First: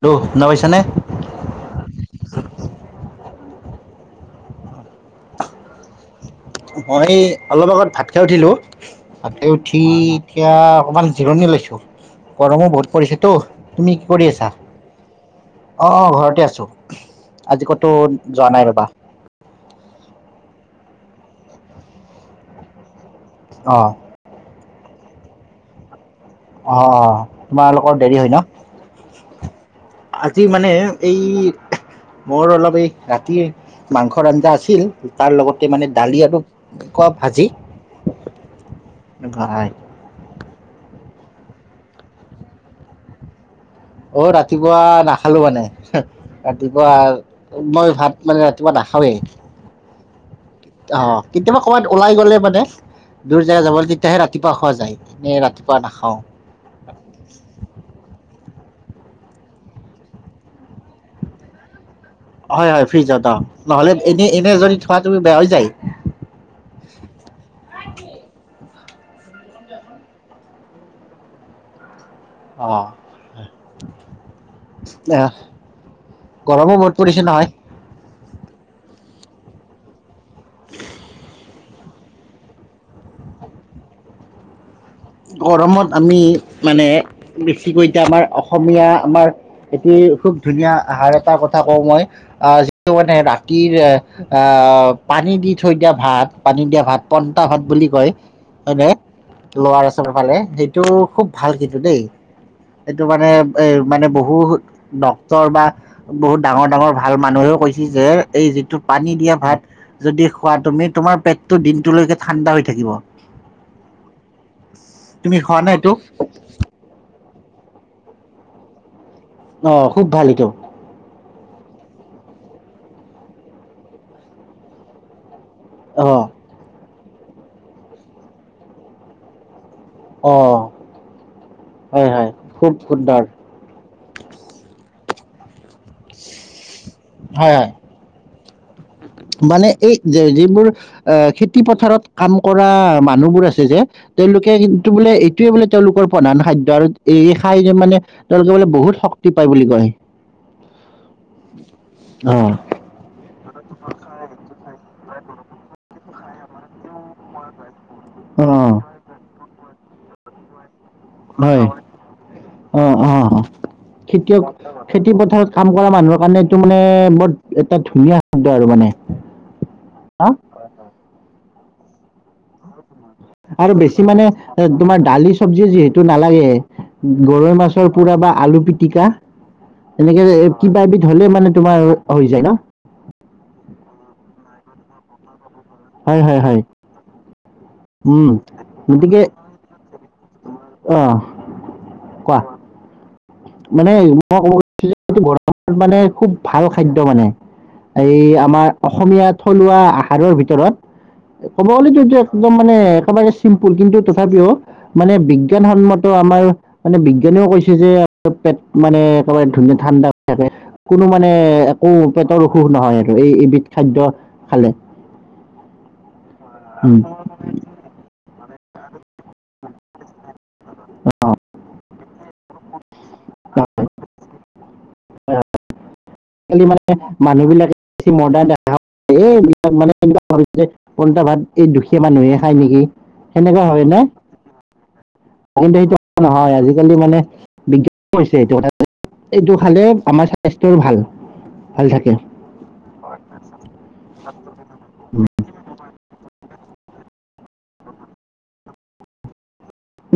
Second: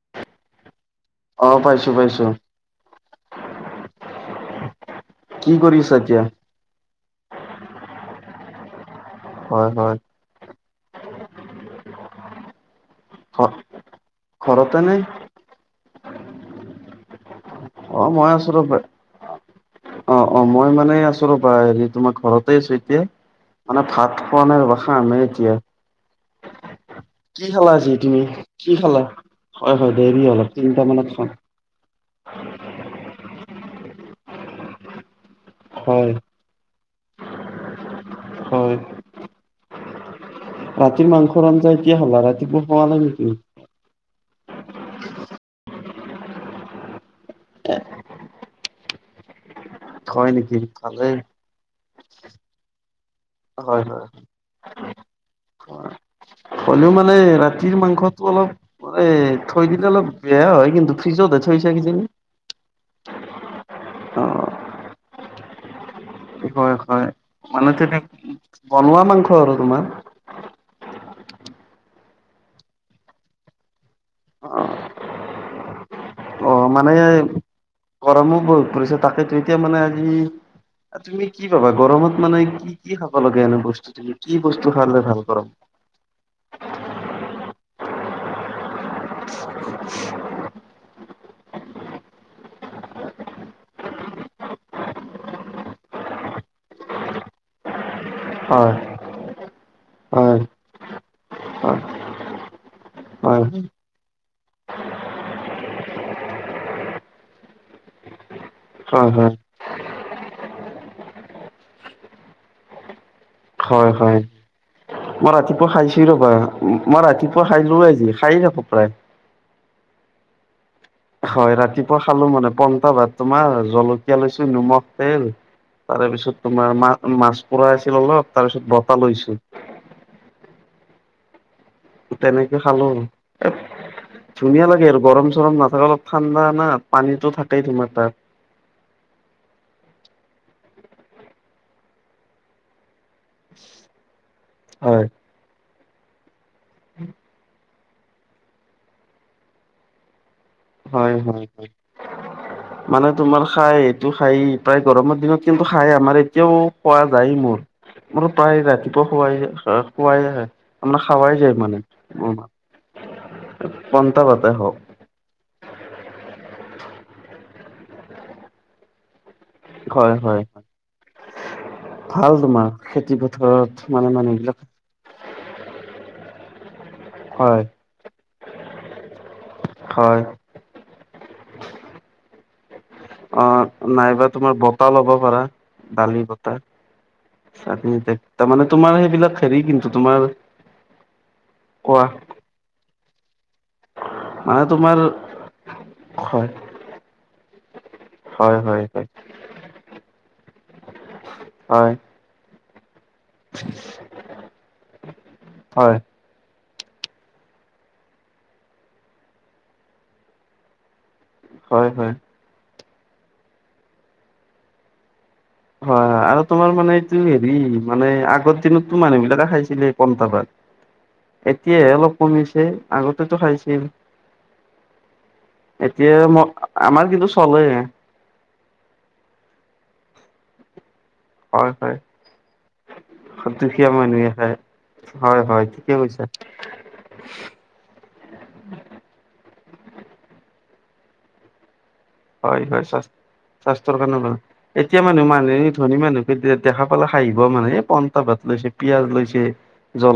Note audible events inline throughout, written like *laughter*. ত' শুনা পাইছা নে? অ পাইছো পাইছো কি কৰি আছা এতিয়া? মই অলপ আগত ভাত খাই উঠিলো, ভাত খাই হয় উঠি হয় এতিয়া অকণমান জিৰণি লৈছোঁ, গৰমো বহুত পৰিছেতো, ঘ তুমি কি কৰি আছা? ঘৰতে নে অ' অ', ঘৰতে আছো। অ', মই আচলতে, অ' অ' মই মান নাই আছো ৰ'বা, হেৰি তোমাৰ ঘৰতে আছো এতিয়া, মানে অ', ভাত খোৱা নাই ৰ'বা। খামহে এতিয়া। অ' অ', কি খালা আজি তোমালোকৰ দেৰি তুমি হয় কি খালা ন? হয় হয় দেৰি হ'ল আজি মানে তিনটা মানত এই, খাম মোৰ অলপ এই ৰাতিৰ মাংসৰ আঞ্জা আছিল, তাৰ লগতে মানে হয় দালি আৰু *unintelligible* ভাজি। হয় এ ভাই ৰাতিৰ মাংসৰ আঞ্জা এতিয়া খাবা? ৰাতিপুৱা খোৱা নাই নেকি? অ', ৰাতিপুৱা নাখালো মানে, ৰাতিপুৱা মই ভাত মানে ৰাতিপুৱা নাখাওঁ ৱে, হয় নেকি ভালেই অ', কেতিয়াবা ক'ৰবাত ওলাই গ'লে মানে দূৰ জেগা যাব হয় তেতিয়াহে ৰাতিপুৱা খোৱা যায়, এনে ৰাতিপুৱা হয় নাখাওঁ। হ'লেও মানে ৰাতিৰ মাংসটো অলপ মানে, থৈ দিলে অলপ বেয়া হয় কিন্ হয় হয়, ফ্ৰিজত অ', নহ'লে অ এনে-এনে যদি থোৱা তুমি, বেয়া হৈ যায়। হয় হয়, মানে তেনেকে বনোৱা মাংস আৰু তোমাৰ। অ'। অ অ', অ গৰমো মানে বহুত পৰিছে নহয়। গৰমো বহুত পৰিছে, তাকেতো এতিয়া মানে আজি, তুমি কি ভাবা গৰমত মানে, কি কি খাব লাগে, এনে বস্তুটো কি বস্তু খালে ভাল গৰম গৰমত আমি মানে বেছ কি কওঁ এতিয়া, আমাৰ অসমীয়া আমাৰ এটি খুব ধুনীয়া আহাৰ এটাৰ কথা কওঁ মই আ টো মানে ৰাতিৰ আ, পানী দি থৈ দিয়া ভাত, পানী দিয়া ভাত, পন্টা ভাত বুলি কয়। হয়। খালে, হয় সেইটো খুব ভাল কিন্তু হয় দেই। এইটো মানে, হয় এই মানে বহুত ডক্তৰ বা বহুত ডাঙৰ ডাঙৰ ভাল মানুহেও কৈছ যে, এই যিটো হয় পানী হয় দিয়া ভাত যদি খোৱা তুমি, তোমাৰ পেটটো দিনটোলৈকে ঠাণ্ডা হৈ থাকিব। হয় হয়, মই তুমি খোৱা ৰাতিপুৱা নে এইটো? খাইছিলোঁ বাৰু, মই ৰাতিপুৱা খাই লো আজি খাই থাক প্ৰায় আহ খুব ভাল এটো হয় ৰাতিপুৱা খালো মানে পংটা ভাত তোমাৰ জলকীয়া লৈছো নিমখ তেল তাৰে অ' পিছত তোমাৰ মা মাছ পৰা আছিল অলপ তাৰপিছত বতাহ লৈছো অঁ তেনেকে খালো আৰু ধুনীয়া লাগে আৰু গৰম চৰম না ত অলপ ঠাণ্ডা না পানীতো হয় থাকেই হয় তোমাৰ তাত মানে এই যে যিবোৰ আহ খেতি পথাৰত কাম কৰা মানুহবোৰ আছে যে তেওঁলোকে কিন্তু হয়। বোলে এইটোয়ে বোলে তেওঁলোকৰ প্ৰধান খাদ্য আৰু এই খাই যে মানে তেওঁলোকে বোলে বহুত শক্তি পায় বুলি কয় হয় হয় হয় অ' মানে তোমাৰ খাই এইটো খাই। প্ৰায় গৰমৰ দিনত কিন্তু খাই আমাৰ এতিয়াও খোৱা যায় মোৰ। মোৰ প্ৰায় অ'। ৰাতিপুৱা শুৱাই শোৱাইে। আপাৰ খাৱাই যায় হয় মানে অ অ পন্টাা খেতিয়ক পতোই হওক। খেতি পথাৰত কাম কৰা মানুহৰ কাৰণে এইটো মানে বৰ এটা ধুনীয়া শব্দ আৰু মানে। হয় হা হয় ভাল তোমাৰ? খেতি পথাৰত আৰু বেছি মানে মানুহ বিলাক তোমাৰ দালি চবজি যিহেতু নালাগে। গৰৈ হয় মাছৰ পোৰা বা আলু পিটিকা। হয় এনেকে কিবা এবিধ হলে মানে তোমাৰ হৈ যায় ন। অ নাইবা তুমাৰ বতাহ লব পাৰা হয় দালি হয় হয় বতাহ। উম তাৰমানে তোমাৰ গতিকে সেইবিলাক হেৰি কিন্তু তোমাৰ। অ কোৱা? মানে মই ক'ব মানে তোমাৰ গছিলো ঘৰ মানে খুব হয় ভাল খাদ্য মানে। এই হয় আমাৰ হয় হয় অসমীয়া থলুৱা আহাৰৰ ভিতৰত। কব গ'লে হয় যে একদম মানে। চিম্পুল কিন্তু তথাপিও মানে হয় বিজ্ঞানসন্মত আমাৰ। মানে বিজ্ঞানীও কৈছে যে পেট মানে একেবাৰে ধুনীয়া ঠাণ্ডা হৈ থাকে। কোনো মানে হয় হয় একো হয় পেটৰ অসুখ নহয় আৰু এই এবিধ খাদ্য খালে। হয় হয় আৰু তোমাৰ মানে উম, এইটো হেৰি মানে আগত। িনতো মানুহ বিলাকে খাইছিলে অ', কমটাবাত। এতিয়াহে অলপ কমিছে আগতেতো অ'। খাইছিল। এতিয়া ম আমাৰ কিন্তু চলে। এই মানে এনে যে পলটা ভাত এই দুখীয়া মানুহে খায় নেকি। স সেনেকুৱা হয় দুখীয়া নে মানুহে খায়। হয় হয় কিন্তু ঠিকে সেইটো কৈছা নহয় আজিকালি মানে বিজ্ঞান হৈছে সেটো কথা যে এইটো খালে আমাৰ স্বাস্থ্যৰ ভাল। ভাল থাকে হয় হয় স্বাস্থ স্বাস্থ্যৰ কাৰণে ভাল এতিয়া মানুহ মানুহে ধনী মানুহ কে ডেত দেখা পালে হাঁহিব মানে এ পন্টা ভাত লৈছে পিয়াজ লৈছে।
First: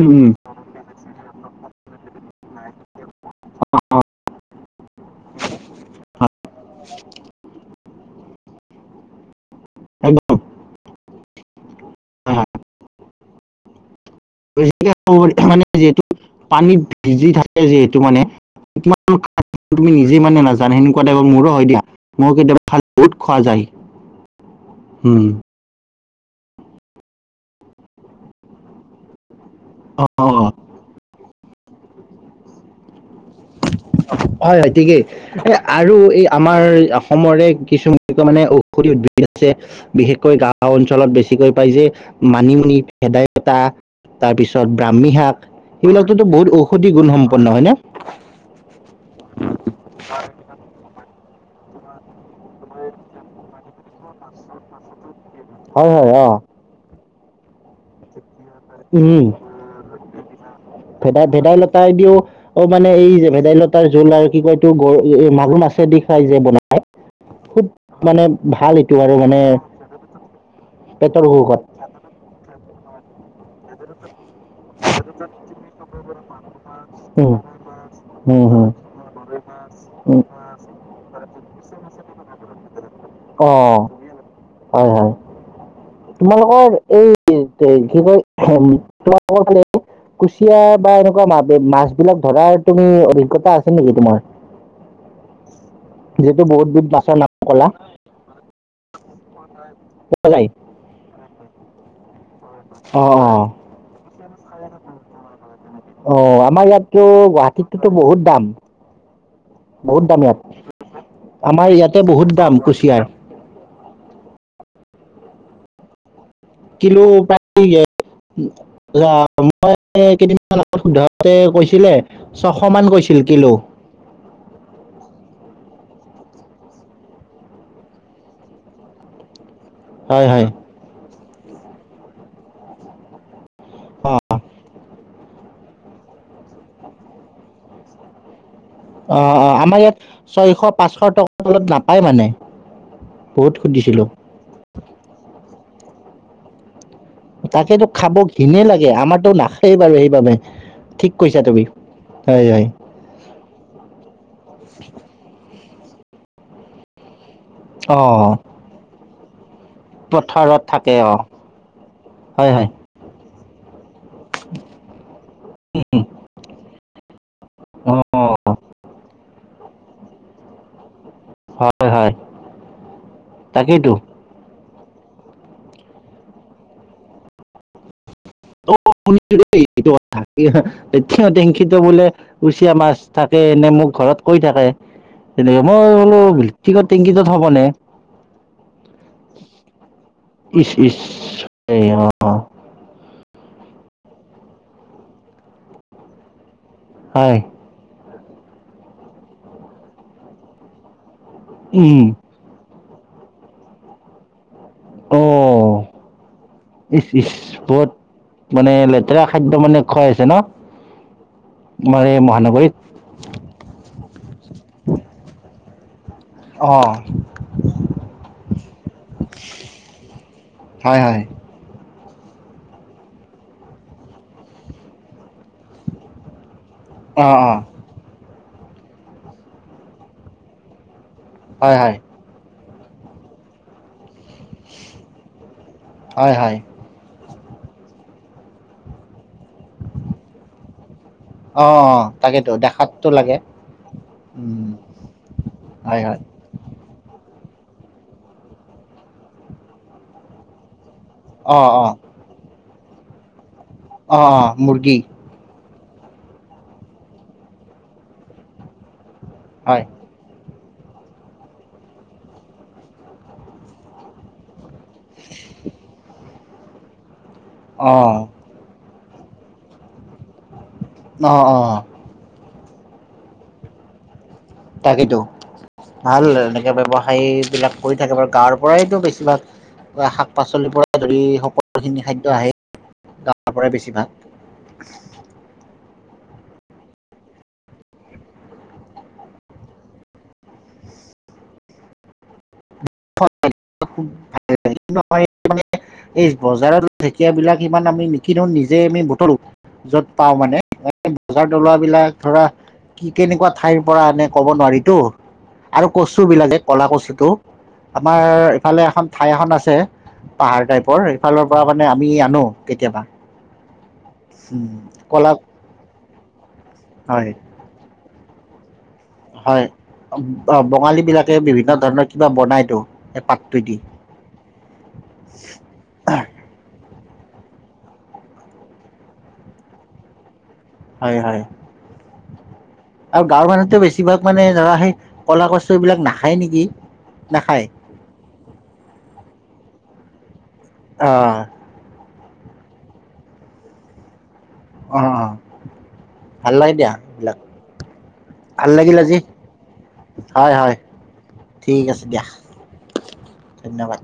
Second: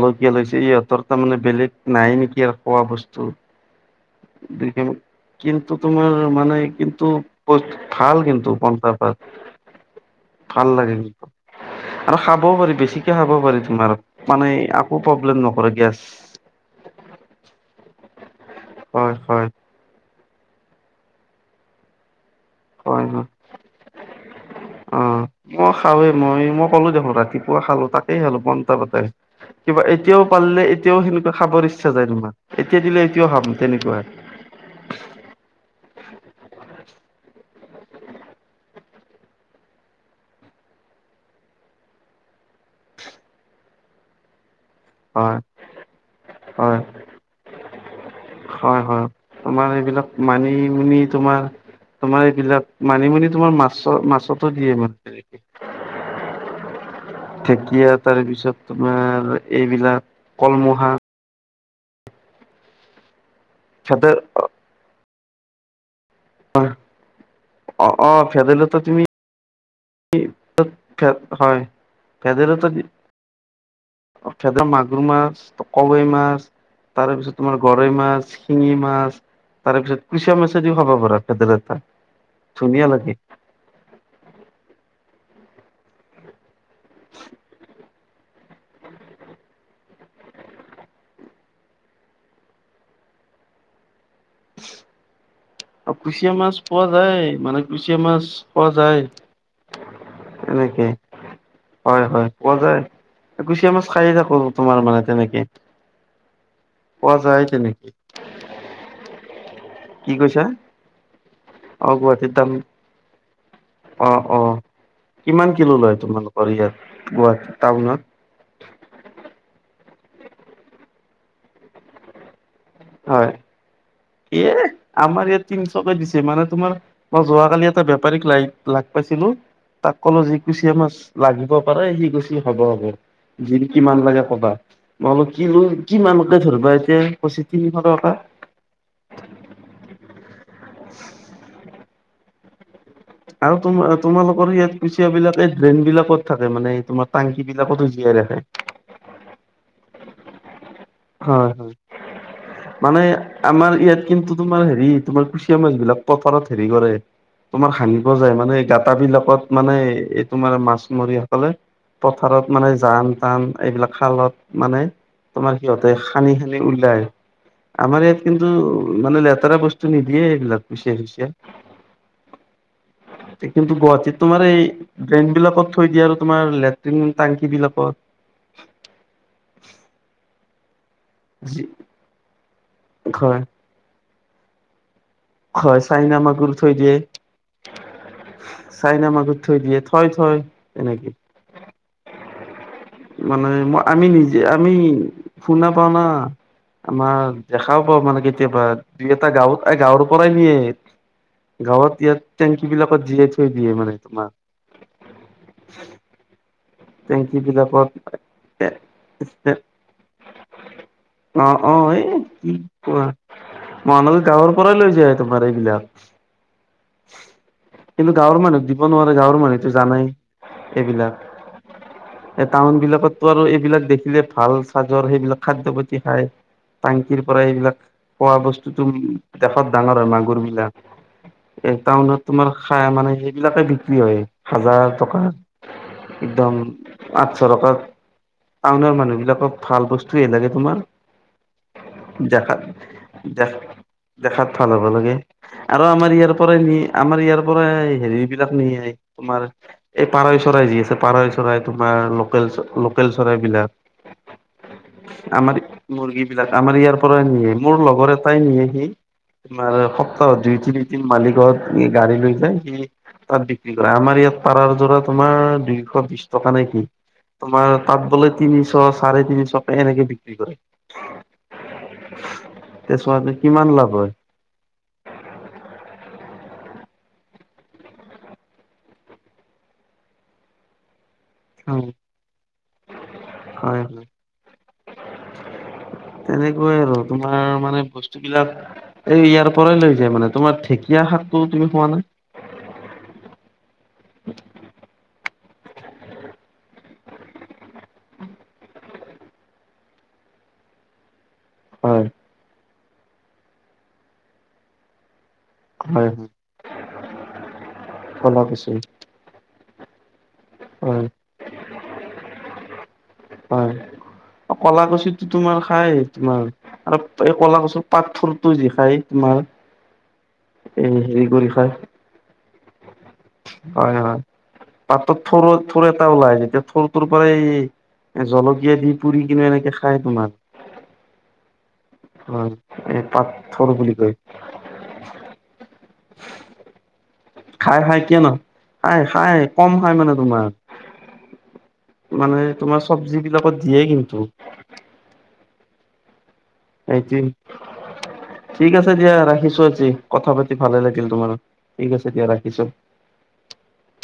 উম, উম, লৈছে ইহঁতৰ তাৰমানে বেলেগ নাই নেকি আৰ খোৱা বস্তু। অ', দে কিন কিন্তু তোমাৰ মানে টো *unintelligible* ভাল কিন্তু পঞ্চা পাত একদম হয়, ভাল লাগে কিন্তু আৰু হয়। খাবও পাৰি বেছিকে খাব পাৰি তোমাৰ। মানে বেছিকে একো খাব প্ৰব্লেম পাৰি মানে নকৰে গেছ যিহেতু পানীত ভিজি থাকে যিহেতু মানে হয় হয়। যি মানে নাজানে সেনেকুৱা টাইপৰ মোৰো হয় দিয়া। মোক কেতিয়াবা ভাত হয় বহুত হয় খোৱা যায়। অ হম। মই খাওঁৱেই মই মোৰ কলো দেখোন ৰাতিপুৱা খালো, তাকেই খালো পন্টা ভাতে। কিবা অ এতিয়াওঁ অ পাল্লে এতিয়াওঁ সেনেকুৱা খাবৰ ইচ্ছা যায় তোমাৰ। এতিয়া দিলে এতিয়াওঁ খাম। তেনেকুৱা হয়, হয় ঠিকেই আৰু এই আমাৰ অসমৰে কিছু এনেকুৱা মানে ঔষধি উদ্ভিদ আছে, বিশেষকৈ গাওঁ অঞ্চলত বেছিকৈ পাই যে মানিমুনি ভেদাইলতা তাৰপিছত ব্ৰাহ্মী শাক হয় সেইবিলাকতো বহুত হয় ঔষধি গুণ সম্পন্ন হয় ন। হয়, হয় আমাৰ এইবিলাক মানিমনি। তোমাৰ তোমাৰ এইবিলাক মানিমুনি তোমাৰ মাছ মাছতো দিয়ে মানে তেনেকে। হয়, হয়, অ'। ঢেকীয়া তাৰ পিছত উম। তোমাৰ এইবিলাক কলমহা শাক। ভেদা মানে এই ভেদাইলতাৰ ভেদে জোল আৰু কি কয় এইটো মাগুৰ মাছ এ দিও। চাই যে বনাই খুব অ অ মানে ভেদাইলতা ভাল এইটো তুমি আৰু মানে। পেটৰ অসুখত। হয়, ভেদালতা। মাগুৰ মাছ, কাৱৈ মাছ। তাৰে পিছত উম তোমাৰ গৰৈ মাছ উম হম। শিঙি মাছ। তাৰপিছত উম কুচিয়া মাছে দিওঁ খাবা পাৰা ধুনীয়া লাগে। অ হয়, হয়। তোমালোকৰ এই কি কয় তোমালোকৰ ফালে। কুচিয়া বা এনেকুৱা মাছ বিলাক ধৰাৰ অভিজ্ঞতা আছে নেকি তোমাৰ। *inaudible* কুচিয়া যিহেতু মাছ বহুত পোৱা বিধ মাছৰ যায় নাম মানে ক'লা কুচিয়া মাছ পোৱা যায়। এনেকে *unintelligible* হয়, হয় পোৱা যায় অঁ কুচিয়া মাছ খায়ে থাকো তোমাৰ মানে তেনেকে। অ' আমাৰ ইয়াতকেও পোৱা যায় তেনেকে গুৱাহাটীততো বহুত দাম। বহুত কি দাম ইয়াত কৈছা আমাৰ অ ইয়াতে গুৱাহাটীত বহুত দাম কুচিয়াৰ। অ' অ' কিমান কিলো লয় তোমালোকৰ ফালে। কিলো বাদ দি *unintelligible* কেইদিনমান আগত সোধাতে কৈছিলে। ছশমান কৈছিল হয় কিলো। এ আমাৰ ইয়াত তিনশকে দিছে মানে তোমাৰ মই যোৱ কালি এটা বেপাৰীক লগ পাইছিলো। তাক কলো হয় যে হয় কুছিয় মাছ লাগিব পাৰে সি গৈছে ক'ব ৰব। য কিমান অঁ লাগে কবা মই অলপ কি লো কিমানকে ধৰিবা এতিয়া। তিনিশ টকা। অ আমাৰ ইয়াত ছয়শ পাঁচশ টকাৰ তলত নাপায় মানে। বহুত আৰু সুধিছিলোঁ তোমালোকৰ ইয়াত কুচিয়া বিলাকে ড্ৰেইন বিলাকত থাকে মানে। টাংকি বিলাকতো তাকেতো জীয়াই খাব ৰাখে ঘিণে লাগে আমাৰতো নাখায় বাৰু সেইবাবে। ঠিক কৈছা হয়, তুমি হয়, হয় হয় মানে আমাৰ ইয়াত কিন্তু তোমাৰ হেৰি তোমাৰ কুচিয়া। মাছ বিলাক পথাৰত হেৰি কৰে। তোমাৰ খান্দিব অঁ যায় মানে গাঁত বিলাকত মানে এই তোমাৰ পথাৰত থাকে মাছমৰি অঁ সকলে। পথাৰত হয় হয় মানে জান টান এইবিলাক খালত মানে, তোমাৰ সিহঁতে সানি-সানি উলাই আমাৰ ইয়াত কিন্তু অঁ মানে লেতেৰা বস্তু নিদিয়ে কুচিয়া সুচিয়া, হয় হয় কিন্তু তাকেইতো গুৱাহাটীত তোমাৰ এই ড্ৰেইন বিলাকত থৈ দিয়ে আৰু তোমাৰ লেট্ৰিন টেংকি বিলাকত। *unintelligible* এটো কথা। *unintelligible* যি টেংকিতো বোলে কোচিয় মাছ থাকে হয় নে মোক ঘৰত কৈ থাকে। ৰৱ হয় *unintelligible* চাইনা ৰৱ *unintelligible* মাগুৰ থৈ দিয়ে ভিদেও হ'ব নে। চাইনা মাগুৰ থৈ দিয়ে, থয়-থয় ইচ ইচ এনেকে। এই অ'। মানে আমি নিজে, আমি শুনা পাও না। আমাৰ হয় দেখাও পাওঁ মানে কেতিয়াবা, দুই এটা গাঁৱত, এ গাঁৱৰ পৰাই নিয়ে। গাঁৱত উম ইয়াত, টেংকী বিলাকত জীয়াই থৈ দিয়ে মানে তোমাৰ। অ'। ইচ-ইচ টেংকি বিলাকত বহুত মানে, লেতেৰা খাদ্য মানে খাই আছে ন। অ'-অ', এই আমাৰ কি মহানগৰীত কোৱা, মানুহ গাঁৱৰ পৰাই লৈ যায় তোমাৰ এইবিলাক। অ'। কিন্তু গাঁৱৰ মানুহ দিব নোৱাৰে, গাঁৱৰ মানুহেতো জানেই হয় হয় এইবিলাক। এই টাউন বিলাকতটো আৰু এইবিলাক দেখিলে ভাল চাজৰ সেইবিলাক খাদ্যপাতি খায়। টাংকিৰ অ পৰা অ এইবিলাক খোৱা বস্তুতো দেশত ডাঙৰ হয় মাগুৰ বিলাক। এ হয় হয় টাউনত তোমাৰ খায়ে মানে সেইবিলাকে বিক্ৰী হয় হাজাৰ টকা। হয় একদম হয় আঠশ টকা, টাউনৰ মানুহবিলাকক ভাল বস্তুয়েই লাগে তোমাৰ অ অ তাকেতো দেখাত দেখাততো লাগে দেখ দেখাত ভাল উম হ'বা লাগে আৰু হয় আমাৰ হয় ইয়াৰ পৰাই নি আমাৰ ইয়াৰ পৰাই হেৰি বিলাক নিয়ে, তোমাৰ এই পাৰৈ চৰাই যি আছে পাৰৈ অ চৰাই অ তোমাৰ লোকেল, লোকেল চৰাইবলাক। অ' মুৰ্গী। মুৰ্গী বিলাক আমাৰ ইয়াৰ পৰাই নিয়ে, মোৰ লগৰ এটাই নিয়েহি। তোমাৰ হয় সপ্তাহত দুই তিন তিন মালিকৰ ই গাড়ী লৈ যায়, সি তাত বিক্ৰী কৰে। আমাৰ ইয়াত পাৰাৰ ধৰা তোমাৰ দুইশ বিছ টকা নে কি, তোমাৰ তাত অ গ'লে তিনিশ চাৰে তিনিশকে এনেকে বিক্ৰী কৰে। অ', অ'। তে চোৱা আজি কিমান লাভ হয়। তাকেইতো। ভাল এনেকে ব্যৱসায় বিলাক কৰি থাকিব, তাৰ পৰাইতো বেছিভাগ বা শাক পাচলিৰ পৰা ধৰি হয় সকলোখিনি খাদ্য আহে। দানাৰ পৰাই হয় বেছি হয় ভাল। তেনেকুৱাই আৰু তোমাৰ মানে বস্তু বিলাক এই ইয়াৰ পৰাই লৈ যায় মানে। তোমাৰ ঢেকীয়া শাকটো তুমি খোৱা না? ভালেই নহয় মানে এই বজাৰৰ ঢেঁকীয়া বিলাক ইমান আমি নিকিনো নিজে আমি বুটলো, য'ত পাওঁ মানে। বজাৰত ওলোৱা হয় বিলাক ধৰা কি কেনেকুৱা ঠাইৰ পৰা আনে ক'ব নোৱাৰিটো। আৰু হয় কচু হয় বিলাকে ক'লা কচু টো, কলা আমাৰ কচু ইফালে এখন ঠাই এখন আছে পাহাৰ টাইপৰ হয় সেইফালৰ পৰা মানে আমি আনো কেতিয়াবা। হয়, কলা কচুতো তোমাৰ খায়। তোমাৰ আৰু হয় এই কলা কচুৰ পাত থোৰটো যি খায়। হয় হেৰি বঙালীবিলাকে কৰি খাই বিভিন্ন ধৰণৰ কিবা বনাইতো। এই পাতটো দি হয়, হয়। পাতৰ থুৰ, থুৰ এটা ওলাই যেতিয়া থুৰ তোৰ পৰাই জলকীয়া দি পুৰি কিনে এনেকে খায় তোমাৰ। হয়, হয়। হয়।। আৰু গাঁৱৰ মানুহটোই বেছিভাগ মানে ধৰা সেই কলা কচুবিলাক নাখায় নেকি? নাখায় খাই খাই কিয় নাখাব। খাই-খাই কম খাই মানে তোমাৰ। অহ। মানে তোমাৰ চব্জিবিলাকত দিয়ে কিন্তু। অ অ ভাল লাগে দিয়া সেইটো এইবিলাক। ভাল ঠিক আছে লাগিল দিয়া আজি ৰাখিছোঁ আজি। কথা হয় পাতি হয় ভালে লাগিল তোমাৰ ঠিক আছে দিয়া ৰাখিছোঁ। ধন্যবাদ।